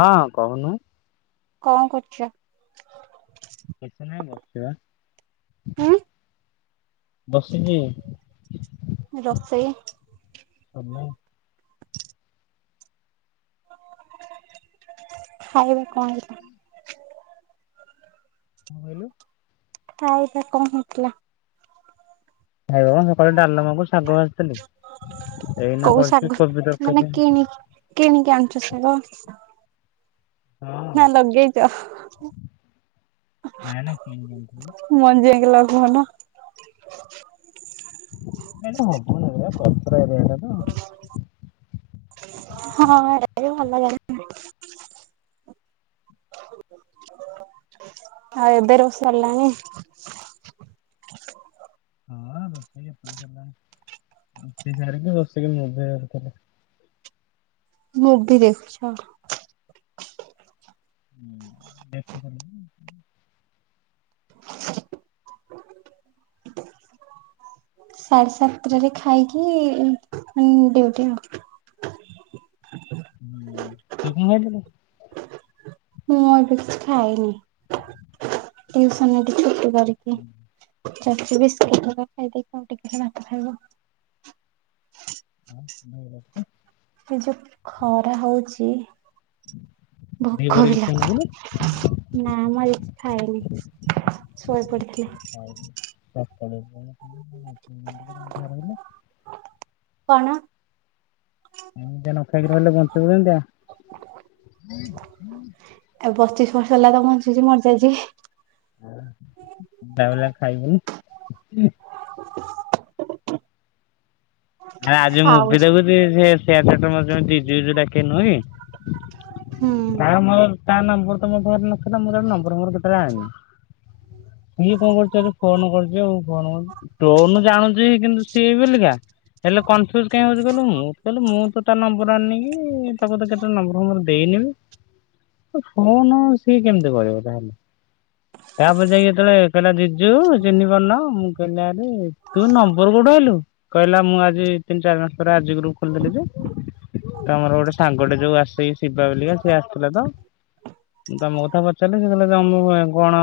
ହଁ କହୁନୁ କଣ କରୁଛ? ସେ [inaudible] ହୁଁ ବସିଛି। ରୋଷେଇ ଖାଇବା କଣ? ହ ବଲୁ [inaudible] ହଁ ଏଇଟା କଣ ହେଇଥିଲା? ଏଡାିଲ [unintelligible] ମୁଁ ଶାଗ ଭାଯିଥିଲି ଏଇନା କୋଉ କରିଛି ଶାଗ କୋବି ତରକାରି ଆ ସେ [inaudible] ହଁ ନା ଲଗେଇଛ ନାଇଁ ନାଇଁ [unintelligible] କିଣିକି ଆଣିଥିଲି ମଞଜିାଇକି ଲ କହୁନ ଏଲେ ହବନ ପପ ପେରା ତ ହଁ ଏ ଭଲ ଲ ଆଉ ଏବେ ରଷ ସାରିଲଣିି ହଁ ରୋଷେଇ ସରିସରିଲାନି ରୋସେଇ ସରିକି ବସିକି ମୁଭି ଦେଖୁଥିଲି। ମୁଭି ଦେଖୁଛ। ହୁଁ ଦେଖ ସାଢେ ସାତଟାରେ ଖାଇକି ଡିଉଟି ଆଉ। ହୁଁ ତୁ କଣ? ମୁଁ ଏବେ କିଛି ଖାଇନି ଟିୟୁସନ୍ କି କରିକି ଚାସ୍ ଖାଇଦେଇ କି ଆଉ ଟିକେ ଖାଇବ ହଁ ଏ ଯୋଉ ଖରା ହଉଛି। ଭୋକ ଦିପହରେ ବି କିଛି ଖାଇନଥିଲୁ? ଲାଗୁନି ନାମ ଖାଇନି ଶୋଇ ପଡିଥିଲି। କଲେ [unintelligible] କଣ? ଏମିତିଆ ନ ଖାଇକି ରହିଲେ ବଞ୍ଚିବୁ କେମିତିଆ? ଏ ପଚିଶ ବର୍ଷ ହେଲା ତ ବଞ୍ଚୁଛି ମରିଯାଇଛି। ହଁ ବାବୁଲା ଖାଇଛି? ହଁ। [inaudible] ଆରେ ଆଜି ମୁଁ ମୁଭି ଖାଉଛି। ଦେଖୁଛି ସେ ସେ [unintelligible] ଜିଜୁ ଜିଜୁ ଡାକେ ନୁହଁ କି ହୁଁ ତାର ମୋର ତା ନ ତମ ଭର ନ ସେ ମୋର ନମ୍ବର ମୋର କେତେଟା ଆଣନି। ସେ କଣ କରୁଛି ଫୋନ କରୁଛି ଆଉ ଫୋନ ଟୋନ ଜାଣୁଚି କିନ୍ତୁ ସିଏ ବୋଲିକ।। ହେଲେ କନଫ୍ୟୁଜ କାଇଁ ହଉଛି କହିଲୁ, ମୁଁ କହିଲି ମୁଁ ତ ତା ନମ୍ବର ଆଣିନି କି ତାକୁ ବୋଧେ କେତେବେଳେ ନମ୍ବର ଫମ୍ୱର ଦେଇନି ଫୋନ ସିଏ କେମିତି କରିବ ତାହେଲେ ତାପରେ ଯାଇକି ଯେତେବେଳେ କହିଲା ଜିଜୁ ଚିହ୍ନି ପାରୁନ ମୁଁ କହିଲିରେ ତୁ ନମ୍ବର କୋଉଠୁ ଆଣିଲୁ, କହିଲା ମୁଁ ଆ ତିନି ଚାରି ମାସ ପରେ ଆଜି ଗ୍ରୁପ ଖୋଲିଥିଲି ଯେ ତ ଆମର ଗୋଟେ ସାଙ୍ଗଟେ ଯୋଉ ଆସିଶ୍ ଶିବା ବଲିକା ସିଏ ଆସିଥିଲେ ତ ମୁଁ ତମ କଥା ପଚାରିଲି ସେ କହିଲ ତମ କଣ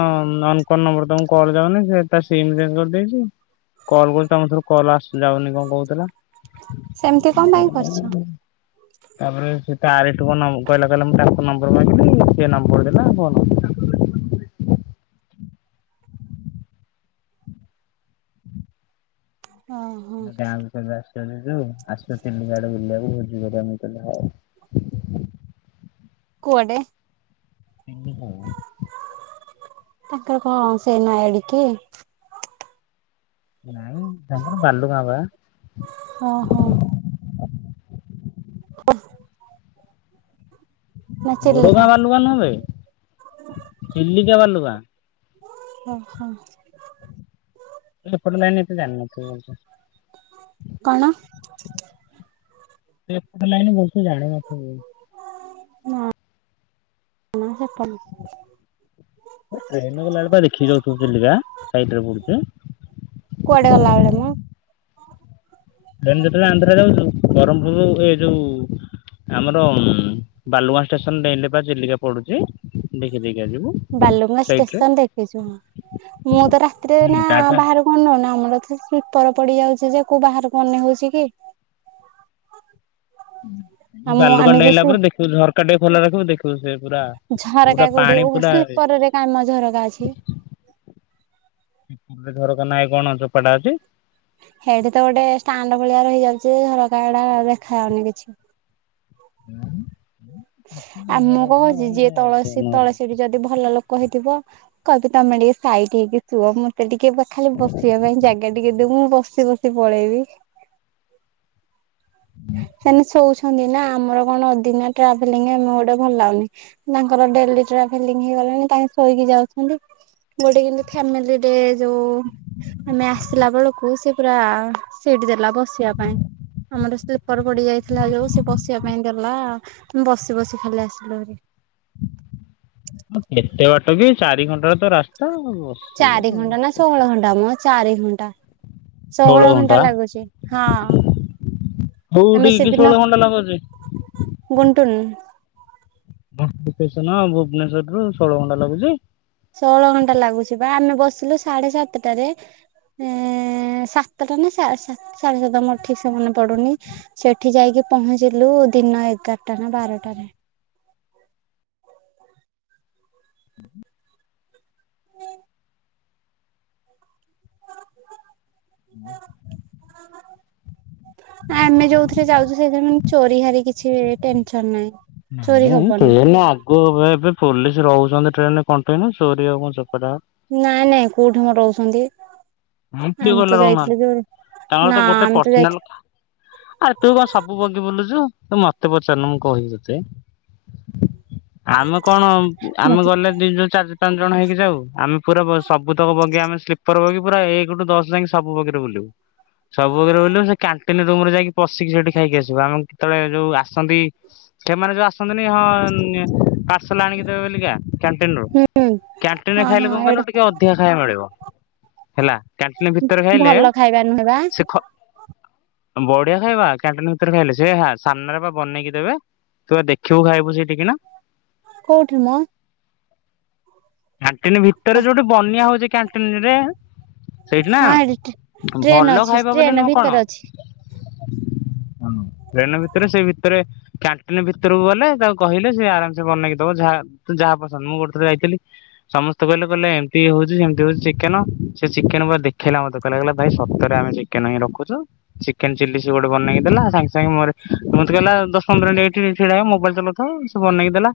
ଅକଣ ନମ୍ବର ତମକୁ କଲ ଯାଉନି ସେ ତା ସିମ ଚେଞ୍ଜ କରିଦେଇଛି କଲ୍ କରଛି ତମ ରୁ କଲ ଆସୁ ଯାଉନି କଣ କହୁଥିଲା। ସେମିତି କଣ ପାଇଁ କରୁଛ? ତାପରେ ସେ ତାରିଠୁ କଣ୍ ନମ୍ କହିଲା କହିଲା ମୁଁ ତାଙ୍କ ନମ୍ବର ମାଗିଲି ସେ ନମ୍ବର ଦେଲା ଫୋନ୍ ଓହୋ। ଏଟା ଆଉ ଗୋଟେ ଦାସ ଜିଯୁ ଆସ ଚିଲିକା ଆଡେ ବୁଲିବାକୁ ଭୋଜି କରିବା ମୁଁ କହିଲି ହଉ। କୁଆଡେ? ଚିଲିକା ତାଙ୍କର କଣ ସେଇ ନୁଆଁ ଏଡିକି? ନାହିଁ ତାଙ୍କର ବାଲୁଗାଁ ବା। ହଁ ହଁ। [unintelligible] ନା ବଡଗାଁ ଚିଲିକା? ବାଲୁଗାଁ ନୁହେଁ ବେ ଚିଲିକା ବାଲୁଗାଁ। [unintelligible] ଓ ହୋ। ଏପଟ ଲାଇନରେ ଏତେ ଜାଣି ନଥିବୁ ବୋଧେ କଣ? ଏପଟ ଲାଇନ ଭଲ ସେ ଜାଣି ନଥିବୁ। ନା ସେ ଟ୍ରେନ ଗଲା ବେଳେ ଦେଖିକି ଯାଉଥିବୁ ଚିଲିକା ସାଇଟରେ ପଡୁଛି। କୁଆଡେ ଗଲାବେଳେ ମ ଟ୍ରେନ ଯେତେବେଳେ ଆନ୍ଧ୍ରା ଯାଉଛୁ ବ୍ରହ୍ମପୁର ଏ ଯୋଉ ଆମର ବାଲୁଗାଁ ଷ୍ଟେସନ ଡେଇଁଲେ ପା ଚିଲିକା ପଡୁଛି। ଦେଖି ଦେଖି ବାଲୁଙ୍ଗା ଷ୍ଟେସନ ଦେଖିଛୁ ମୁଁ ତ ରାତିରେ ନା ତାପରେ ବାହାର କୁ ଉଠୁନ୍ନନ ଆମର ତପର ପଡି ଯାଉଛି। ସେ ଯେ କୋଉ ବାହାରକୁ ଅନେଇ ହଉଛି କି। ଆମ ବାଲୁଗାଁ ଆମେ ଡେଇଁଲା ଯୋଉ ପରେ ଦେଖିବୁ ଝରକା ଟେ। ଖୋଲା ରଖିବୁ ଦେଖିବୁ ସେ ପୁରା ଝରକା ପୁରା କୋଉଠି ପାଣି ଉ ପୁରା ସ୍ଲିପରରେ କାମ ଝରକା ଅଛି। ତ ନାଇଁ କଣ ଚୋପଟା ଅଛି। ସେଠି ତ ଗୋଟେ ଷ୍ଟାଣ୍ଡ ଭଳିଆ ରହିଯାଉଛି ସରକାଡା ଦେଖାାଯାଉନି କିଛି। [inaudible] ଆମକୁ କହୁଛି ଯିଏ ତଳସୀ ତଳସୀଟି ଯଦି ଭଲ ଲୋକ। କହିଥିବ କହିବି ତମେ ଟିକେ ସାଇଟ୍ ହେଇକି ଶୁଅ ମୁଁତେ ଟିକେ ଖାଲି ବସିବା ପାଇଁ ଜାଗା ଟିକେ ଦବୁ ମୁଁ ବସ ଗପି ଗପି ପଳେଇବି। ସେନ ଶୋଉଛ। ନା ଆମର କଣ ଅଦିନା ଟ୍ରାଭେଲିଗଂ ଆମେ ଗୋଟେ ଭଲ ଲାଗନି ତାଙ୍କର ଡେଲି ଟ୍ରାଭେଲିଗଂ ହେଇଗଲାଣି ତାଙ୍କ ଶୋଇକି ଯାଉଛନ୍ତି ଯୋଉଠି ଫେମିଲିରେ ଯୋଉ ଆମେ ଆସିଲା ବେଳକୁ। ସେ ପୁରା ସିଟ ଦେଲା ବସିବା ପାଇଁ ଆମ ସ୍ଲିପର ପଡି ଯାଇଥିଲା ଯୋଉ ସେ ବସିବା ପାଇଁ ଦେଲା। ବସି ବସି ଖାଲି ଆସିଲୁ। ହଁ କେତେ ବାଟ କି ଚାରି ଘଣ୍ଟା ର ତ ରାସ୍ତା। ବସିବ ଚାରି ଘଣ୍ଟା ନା ଷୋହଳ ଘଣ୍ଟା ମ ଚାରି ଘଣ୍ଟା ଷୋହଳ ଘଣ୍ଟା ଲାଗୁଛି। ହଁ ଆମେ କୋଉଠିକି ସେଦିନ ଷୋହଳ ଘଣ୍ଟା ଲାଗୁଛି ଗୁଣ୍ଟୁନୁ। ସନ ଭୁବନେଶ୍ୱରରୁ ଷୋଳ ଘଣ୍ଟା ଲାଗୁଛି। ଷୋହଳ ଘଣ୍ଟା ଲାଗୁଛି ବା ଆମେ ବସିଲୁ ସାଢେ ସାତଟାରେ ଏ ସାତଟା ନା ସାଢେ ସାତ ମୋର ଠିକ ସେ ମନେ ପଡୁନି। ସେଠି ଯାଇକି ପହଞ୍ଚିଲୁ ଦିନ ଏଗାରଟା ନା ବାରଟାରେ। [inaudible] [inaudible] ଆମେ ଯୋଉଥିରେ ଯାଉଛୁ ସେଥିରେ ମାନେ ଚୋରି ହାରି କିଛି ଟେନସନ ନାହିଁ। ଚୋରି ହବନି ଟ୍ରେନ ଆଗ ଏବେ ପୋଲିସ ରହୁଛି। ଟ୍ରେନରେ କଣ୍ଟିନୁ ଚୋରିୀ ହେବ ଚୋପାଟା। ନାଇଁ ନାଇଁ କୋଉଠି ମ ରହୁଛନ୍ତି। ମୁଁ କିଏ ଆମେ ତ କହିଲା ଯାଇଥିଲୁ ରହୁନାହାନ୍ତି ଯୋଉ ତାଙ୍କର ନା ତ ଗୋଟେ ଆମେ ପର୍ସନାଲ ଯାଇଥିଲୁ ଆରେ ତୁ କଣ ସବୁ ବଗି ବୁଲୁଛୁ। ତ ମତେ ପଚାରୁନୁ ମୁଁ କହିବି ତତେ। ଆମେ କଣ ଆମେ ମତେ ଗଲେ ଦି ଯୋଉ ଚାରି ଚାରି ପାଞ୍ଚ ଜଣ ହେଇକି ଯାଉ। ଆମେ ପୁରା ସବୁତକ ବଗି ଆମେ ସ୍ଲିପର ବଗି ପୁରା ଏକଠୁ ଦଶ ଯାଇକି ସବୁ ବଗିରେ ବୁଲିବୁ ସବୁ ବଗିରେ ବୁଲିବୁ ସେ କାଣ୍ଟିନ ରୁମ ରେ ଯାଇକି ପଶିକି ସେଠି ଖାଇକି ଆସିବ ଆମେ କେତେବେଳେ ଯୋଉ ଆସନ୍ତି। ସେମାନେ ଯୋଉ ଆସନ୍ତିନି ହଁ ଆଣି ଦେବେ ବଲିକା କ୍ୟାନ୍ଟିନ ରୁ ହୁଁ କ୍ୟାଣ୍ଟିନରେ ହଁ ହଁ ଖାଇଲେ କ କ ଏଇଟା ଟିକେ ଅଧିକା ଖାଇବା ମିଳିବ। ହେଲା କ୍ୟାଣ୍ଟିନ୍ ଭିତର ଖାଇଲେ ଭଲ ଖାଇବା ନୁହେଁ ବା ସେ ଖ ବଢିଆ ଖାଇବା କ୍ୟାଣ୍ଟିନ୍ ଭିତରେ ଖାଇଲେ ସେ ସାମ୍ନାରେ ବା ବନେଇକି ଦେବେ ତୁ ଦେଖିବୁ ଖାଇବୁ ସେଇଠିକି ନା କୋଉଠି ମ କ୍ୟାଣ୍ଟିନ ଭିତରେ ଯୋଉଠି ବନେଇଆ ହଉଛି କ୍ୟାଣ୍ଟିନ ରେ ସେଇଠି ନା ହଁ ଏଠି ଭଲ ଟ୍ରେନ ଅଛି ଖାଇବା ବୋଲି ଟ୍ରେନ ନୁହଁ କଣ? ଭିତରେ ଅଛି ହଁ ଟ୍ରେନ ଭିତରେ ସେ ଭିତରେ କ୍ୟାଣ୍ଟିନ ଭିତରକୁ ଗଲେ ତାକୁ କହିଲେ ସେ ଆରାମ ସେ ବନେଇକି ଦବ ଯାହା ତୁ ଯାହା ପସନ୍ଦ ମୁଁ ଗୋଟେ ଥରେ ଯାଇଥିଲି। ସମସ୍ତେ କହିଲେ କହିଲେ ଏମିତି ହଉଛି ସେମିତି ହଉଛି ଚିକେନ ସେ ଚିକେନ ପ ଦେଖେଇଲା ମତେ କହିଲା କହିଲ ଭାଇ ସତରେ ଆମେ ଚିକେନ ହିଁ ରଖୁଛୁ ଚିକେନ ଚିଲ୍ଲି ସେ ଗୋଟେ ବନେଇକି ଦେଲା ସାଙ୍ଗେ ସାଙ୍ଗେ ମୋ ମତେ କହିଲା ଦଶ ପନ୍ଦର ମିନିଟ୍ ଏଇଠି ଟିକେ ଛିଡାହେଇ ମୋବାଇଲ ଚଲଉଥାଅ ସେ ବନେଇକି ଦେଲା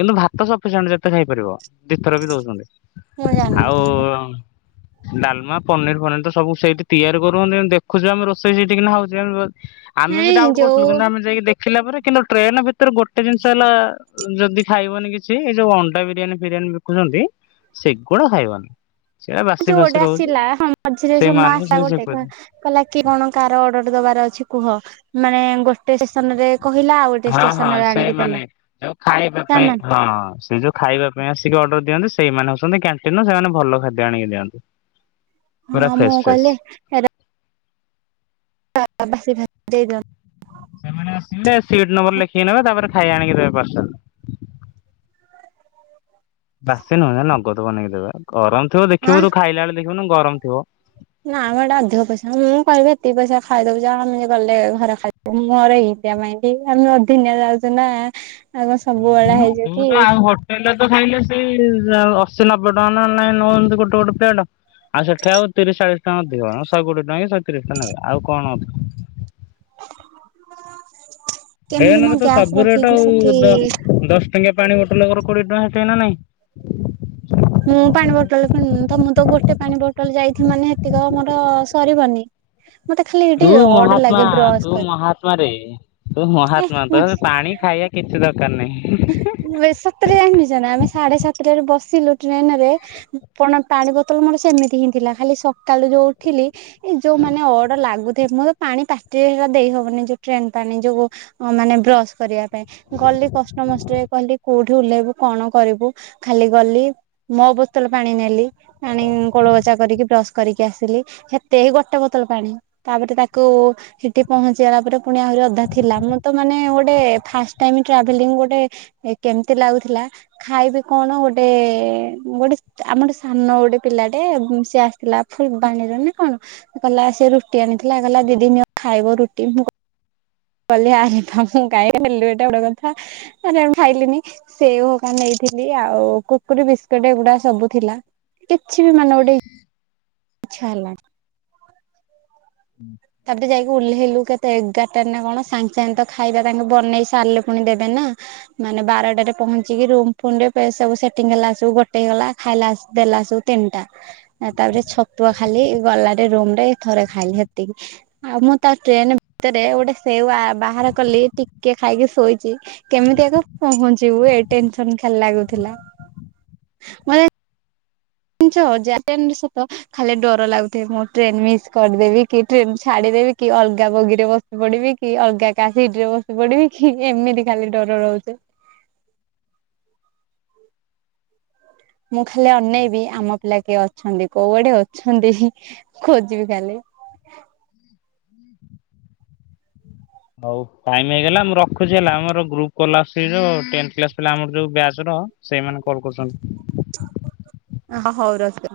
କିନ୍ତୁ ଭାତ ସଫିସେଣ୍ଟ ଯେତେ ଖାଇପାରିବ। ଦିଥର ବି ଦଉଛନ୍ତି। ମୁଁ ଜାଣିନି ଆଉ ଡାଲମା ପନିର ଫନିର ତ ସବୁ ସେଇଠି ତିଆରି କରୁହନ୍ତି ଦେଖୁଛୁ ଆମେ ରୋଷେଇ ସେଇଠି କିିନା ହଉଛି ଆମେ ବି ନାଇଁ ଡାଉଟ କରୁଥିଲୁ ଯୋଉ କିନ୍ତୁ ଆମେ ଯାଇକି ଦେଖି ଥିଲା ପରେ କିନ୍ତୁ ଟ୍ରେନ ଭିତରେ ଭିତରେ ଗୋଟେ ଜିନିଷ ହେଲା ଯଦି ଖାଇବନି କିଛି ଏଇ ଯୋଉ ଅଣ୍ଡା ବିରିୟାନୀ ବିରିୟାନୀ ବିକୁଛନ୍ତି ସେଗୁଡ଼ା ଖାଇବନି। ସେଇଟା ବାସି ଫାସି ଯୋଉଟା ରହୁଛି ଆସିଲା ମଝିରେ ସ ନ ସେଇମାନଙ୍କୁ ଆସା ସେଇ ଗୋଟେ ସେପାରି କହିଲା କି କଣ କାହାର ଅର୍ଡର ଦବାର ଅଛି କୁହ। ମାନେ ଗୋଟେ ଷ୍ଟେସନ ରେ କହିଲା ଆଉ ଗୋଟେ ହଁ ହଁ ଷ୍ଟେସନ ରେ ଆଣିକି ସେଇମାନେ ଦେଲା ଯୋଉ ଖାଇବା ତା ପାଇଁ ମାନେ ହଁ ସେ ଯୋଉ ଖାଇବା ପାଇଁ ଆସିକି ଅର୍ଡର ଦିଅନ୍ତି ସେଇମାନେ ହଉଛନ୍ତି କ୍ୟାଣ୍ଟିନର ସେମାନେ ଭଲ ଖାଦ୍ୟ ଆଣିକି ଦିଅନ୍ତି। ପୁରା ହଁ ମୁଁ ଫ୍ରେଶ ଫ୍ରେଶ କହିଲି ତାର [unintelligible] ସେମାନେ ଆସିକି ସିଟ ନମ୍ବର ଲେଖିକି ନେବେ ତାପରେ ଖାଇ ଆଣିକି ଦେବେ ପାର୍ସଲ। ବାସୀ ନୁହେଁ ବା ନଗଦ ନେଇକି ଦେବେ ଗରମ ଥିବ ଆଁ ଦେଖିବୁ ତୁ ଖାଇଲା ବେଳେ ଦେଖିବୁନୁ ଗରମ ଥିବ ନା ଆମର ଏଇଟା ଅଧିକ ପଇସା ମୁଁ କହିବି ଏତିକି ପଇସା ଖାଇଦଉଛ ଆମେ ଗଲେ ଘରେ ଖାଇବା ମୋର ଏନ୍ତିଆ ମାଇଣ୍ଡ ମାନେ ଆମେ ଦିନେ ଯାଉଛୁ ନା କଣ ସବୁବେଳେ ହୁଁ ହେଇଯିବ ତୁ କି ତ ଆଉ ହୋଟେଲରେ ତ ଖାଇଲେ ସେଇ ଯାହା ଅଶି ନବେ ଟଙ୍କା ନ ନାଇଁ ନଉଛନ୍ତି ଗୋଟେ ଗୋଟେ ପ୍ଲେଟ ଆଉ ସେଠି ଆଉ ତିରିଶ ଚାଳିଶ ଟଙ୍କା ଅଧିକ ଶହେ କୋଡ଼ିଏ ଟଙ୍କା କି ଶହେ ତିରିଶ ଟଙ୍କା ନେବେ ଆଉ କଣ ଅଧିକ କେମିତି ମୋ ଟ୍ରେନରେ ତ ଗ୍ୟାସ୍ ସବୁ ରେଟ ରଖିକି ଆଉ ସେଠି ଦଶ ଟଙ୍କିଆ ପାଣି ବୋଟଲ କର କୋଡ଼ିଏ ଟଙ୍କା ଆସିବ ନା ନାଇଁ ମୁଁ ପାଣି ବୋଟଲ କିଣୁନି ତ ମୁଁ ତ ଗୋଟେ ପାଣି ବୋଟଲ ଯାଇଛି ମାନେ ସେତିକ ମୋର ସରିବନି ମତେ ଖାଲି ଏଠି ତୁ ଅଡ ମହାତ୍ମା ଲାଗେ ବ୍ରସ୍ ତୁ କରି ମହାତ୍ମାରେ ତୁ ମହାତ୍ମା ତମେ ପାଣି ଖାଇବା କିଛି ଦରକାର କାର ନାହିଁ। ଭାଇ ସତରେ ଜାଣିଚ ନା ଆମେ ସାଢେ ସାତଟାରେ ବସିଲୁ ଟ୍ରେନରେ ପଣ ପାଣି ବୋତଲ ମୋର ସେମିତି ହିଁ ଥିଲା ଖାଲି ସକାଳୁ ଯୋଉ ଉଠିଲି ଏ ଯୋଉ ମାନେ ଅଡ ଲାଗୁଥାଏ ମୁଁ ତ ପାଣି ପାଟିରେ ହେଇରା ଦେଇ ହବନି ଯୋଉ ଟ୍ରେନ ପାଣି ଯୋଉ ମାନେ ବ୍ରଶ୍ କରିବା ପାଇଁ ଗଲି କଷ୍ଟ ସମସ୍ତେ କହିଲି କୋଉଠି ଓହ୍ଲେଇବୁ କଣ କରିବୁ ଖାଲି ଗଲି ମୋ ବୋତଲ ପାଣି ନେଲି ଆଣିକି କୁଳୁ କୁଛା କରିକି ବ୍ରସ୍ କରିକି ଆସିଲି ସେତେ ହି ଗୋଟେ ବୋତଲ ପାଣି ତାପରେ ତାକୁ ସେଠି ପହଞ୍ଚିଗଲା ପରେ ପୁଣି ଆହୁରି ଅଧା ଥିଲା ମୁଁ ତ ମାନେ ଗୋଟେ ଫାଷ୍ଟ୍ ଟାଇମ୍ ଟ୍ରାଭେଲିଙ୍ଗ ଗୋଟେ ଗୋଟେ କେମିତି ଲାଗୁଥିଲା ଖାଇବି କଣ ଗୋଟେ ଗୋଟେ ଆମର ଗୋଟେ ସାନ ଗୋଟେ ପିଲାଟେ ସିଏ ଆସିଥିଲା ଫୁଲବାଣୀର ନା କଣ କହିଲା ସେ ରୁଟି ଆଣିଥିଲା କହିଲା ଦିଦି ନିଅ ଖାଇବ ରୁଟି ମୁଁ କ [unintelligible] ଆ ମୁଁ କାଇହିଁକି ନେଲ ଏଇଟା ଗୋଟେ କଥା ଆରେ ଖାଇଲିନି ସେଓ ହରିକା ନେଇଥିଲି ଆଉ କୁକୁରୀ ବିସ୍କୁଟ ଏଗୁଡା ସବୁ ଥିଲା କିଛି ବି ମାନେ ଗୋଟେ। ଆଛା ହେଲା। ତାପରେ ଯାଇକି ଓହ୍ଲେଇଲୁ କେତେ ଏଗାରଟାରେ ନା କଣ ସାଙ୍ଗେ ସାଙ୍ଗେ ତ ଖାଇବା ତାଙ୍କୁ ବନେଇ ସାରିଲେ ପୁଣି ଦେବେ ନା ମାନେ ବାରଟାରେ ପହଞ୍ଚିକି ରୁମ ଫୁମ ରେ ସବୁ ସେଟିଙ୍ଗ ହେଲା ସବୁ ଗୋଟେ ହେଇଗଲା ଖାଇଲା ଦେଲା ସବୁ ତିନିଟା ତାପରେ ଛତୁଆ ଖାଇକି ଗଲାରେ ରୁମ ରେ ଥରେ ଖାଇଲି। ଆଉ ମୁଁ ତା ଟ୍ରେନ ଭିତରେ ଗୋଟେ ସେଉ ବାହାର କଲି ଟିକେ ଖାଇକି ଶୋଇଛି କେମିତି ଆଗ ପହଞ୍ଚିବୁ ଏ ଟେନସନ ଖାଲି ଲାଗୁଥିଲା, ମାନେ ଜାଣିଚ ଯାହା କହିବି ସତ ଖାଲି ଡର ଲାଗୁଥାଏ ମୁଁ ଟ୍ରେନ ମିସ୍ କରିଦେବି କି, ଟ୍ରେନ ଛାଡିଦେବି କି, ଅଲଗା ବଗିରେ ବସି ପଡିବି କି, ଅଲଗା କା ସିଟ ରେ ବସି ପଡିବି କି, ଏମିତି ଖାଲି ଡର ରହୁଛେ। ମୁଁ ଖାଲି ଅନେଇବି ଆମ ପିଲା କିଏ ଅଛନ୍ତି? କୋଉଆଡେ ଅଛନ୍ତି ଖୋଜିବି ଖାଲି [inaudible] ହଉ ଟାଇମ୍ ହେଇଗଲା ମୁଁ ରଖୁଛି ହେଲା ଆମର ଗ୍ରପୁ କଲ୍ ଆସୁଛି ଯୋଉ ଟେନ୍ଥ କ୍ଲାସ ପିଲା ଆମର ଯୋଉ ବ୍ୟଚ୍ ର ସେଇମାନେଲ କରୁଛନ୍ତି। ହ ହଉ ରସ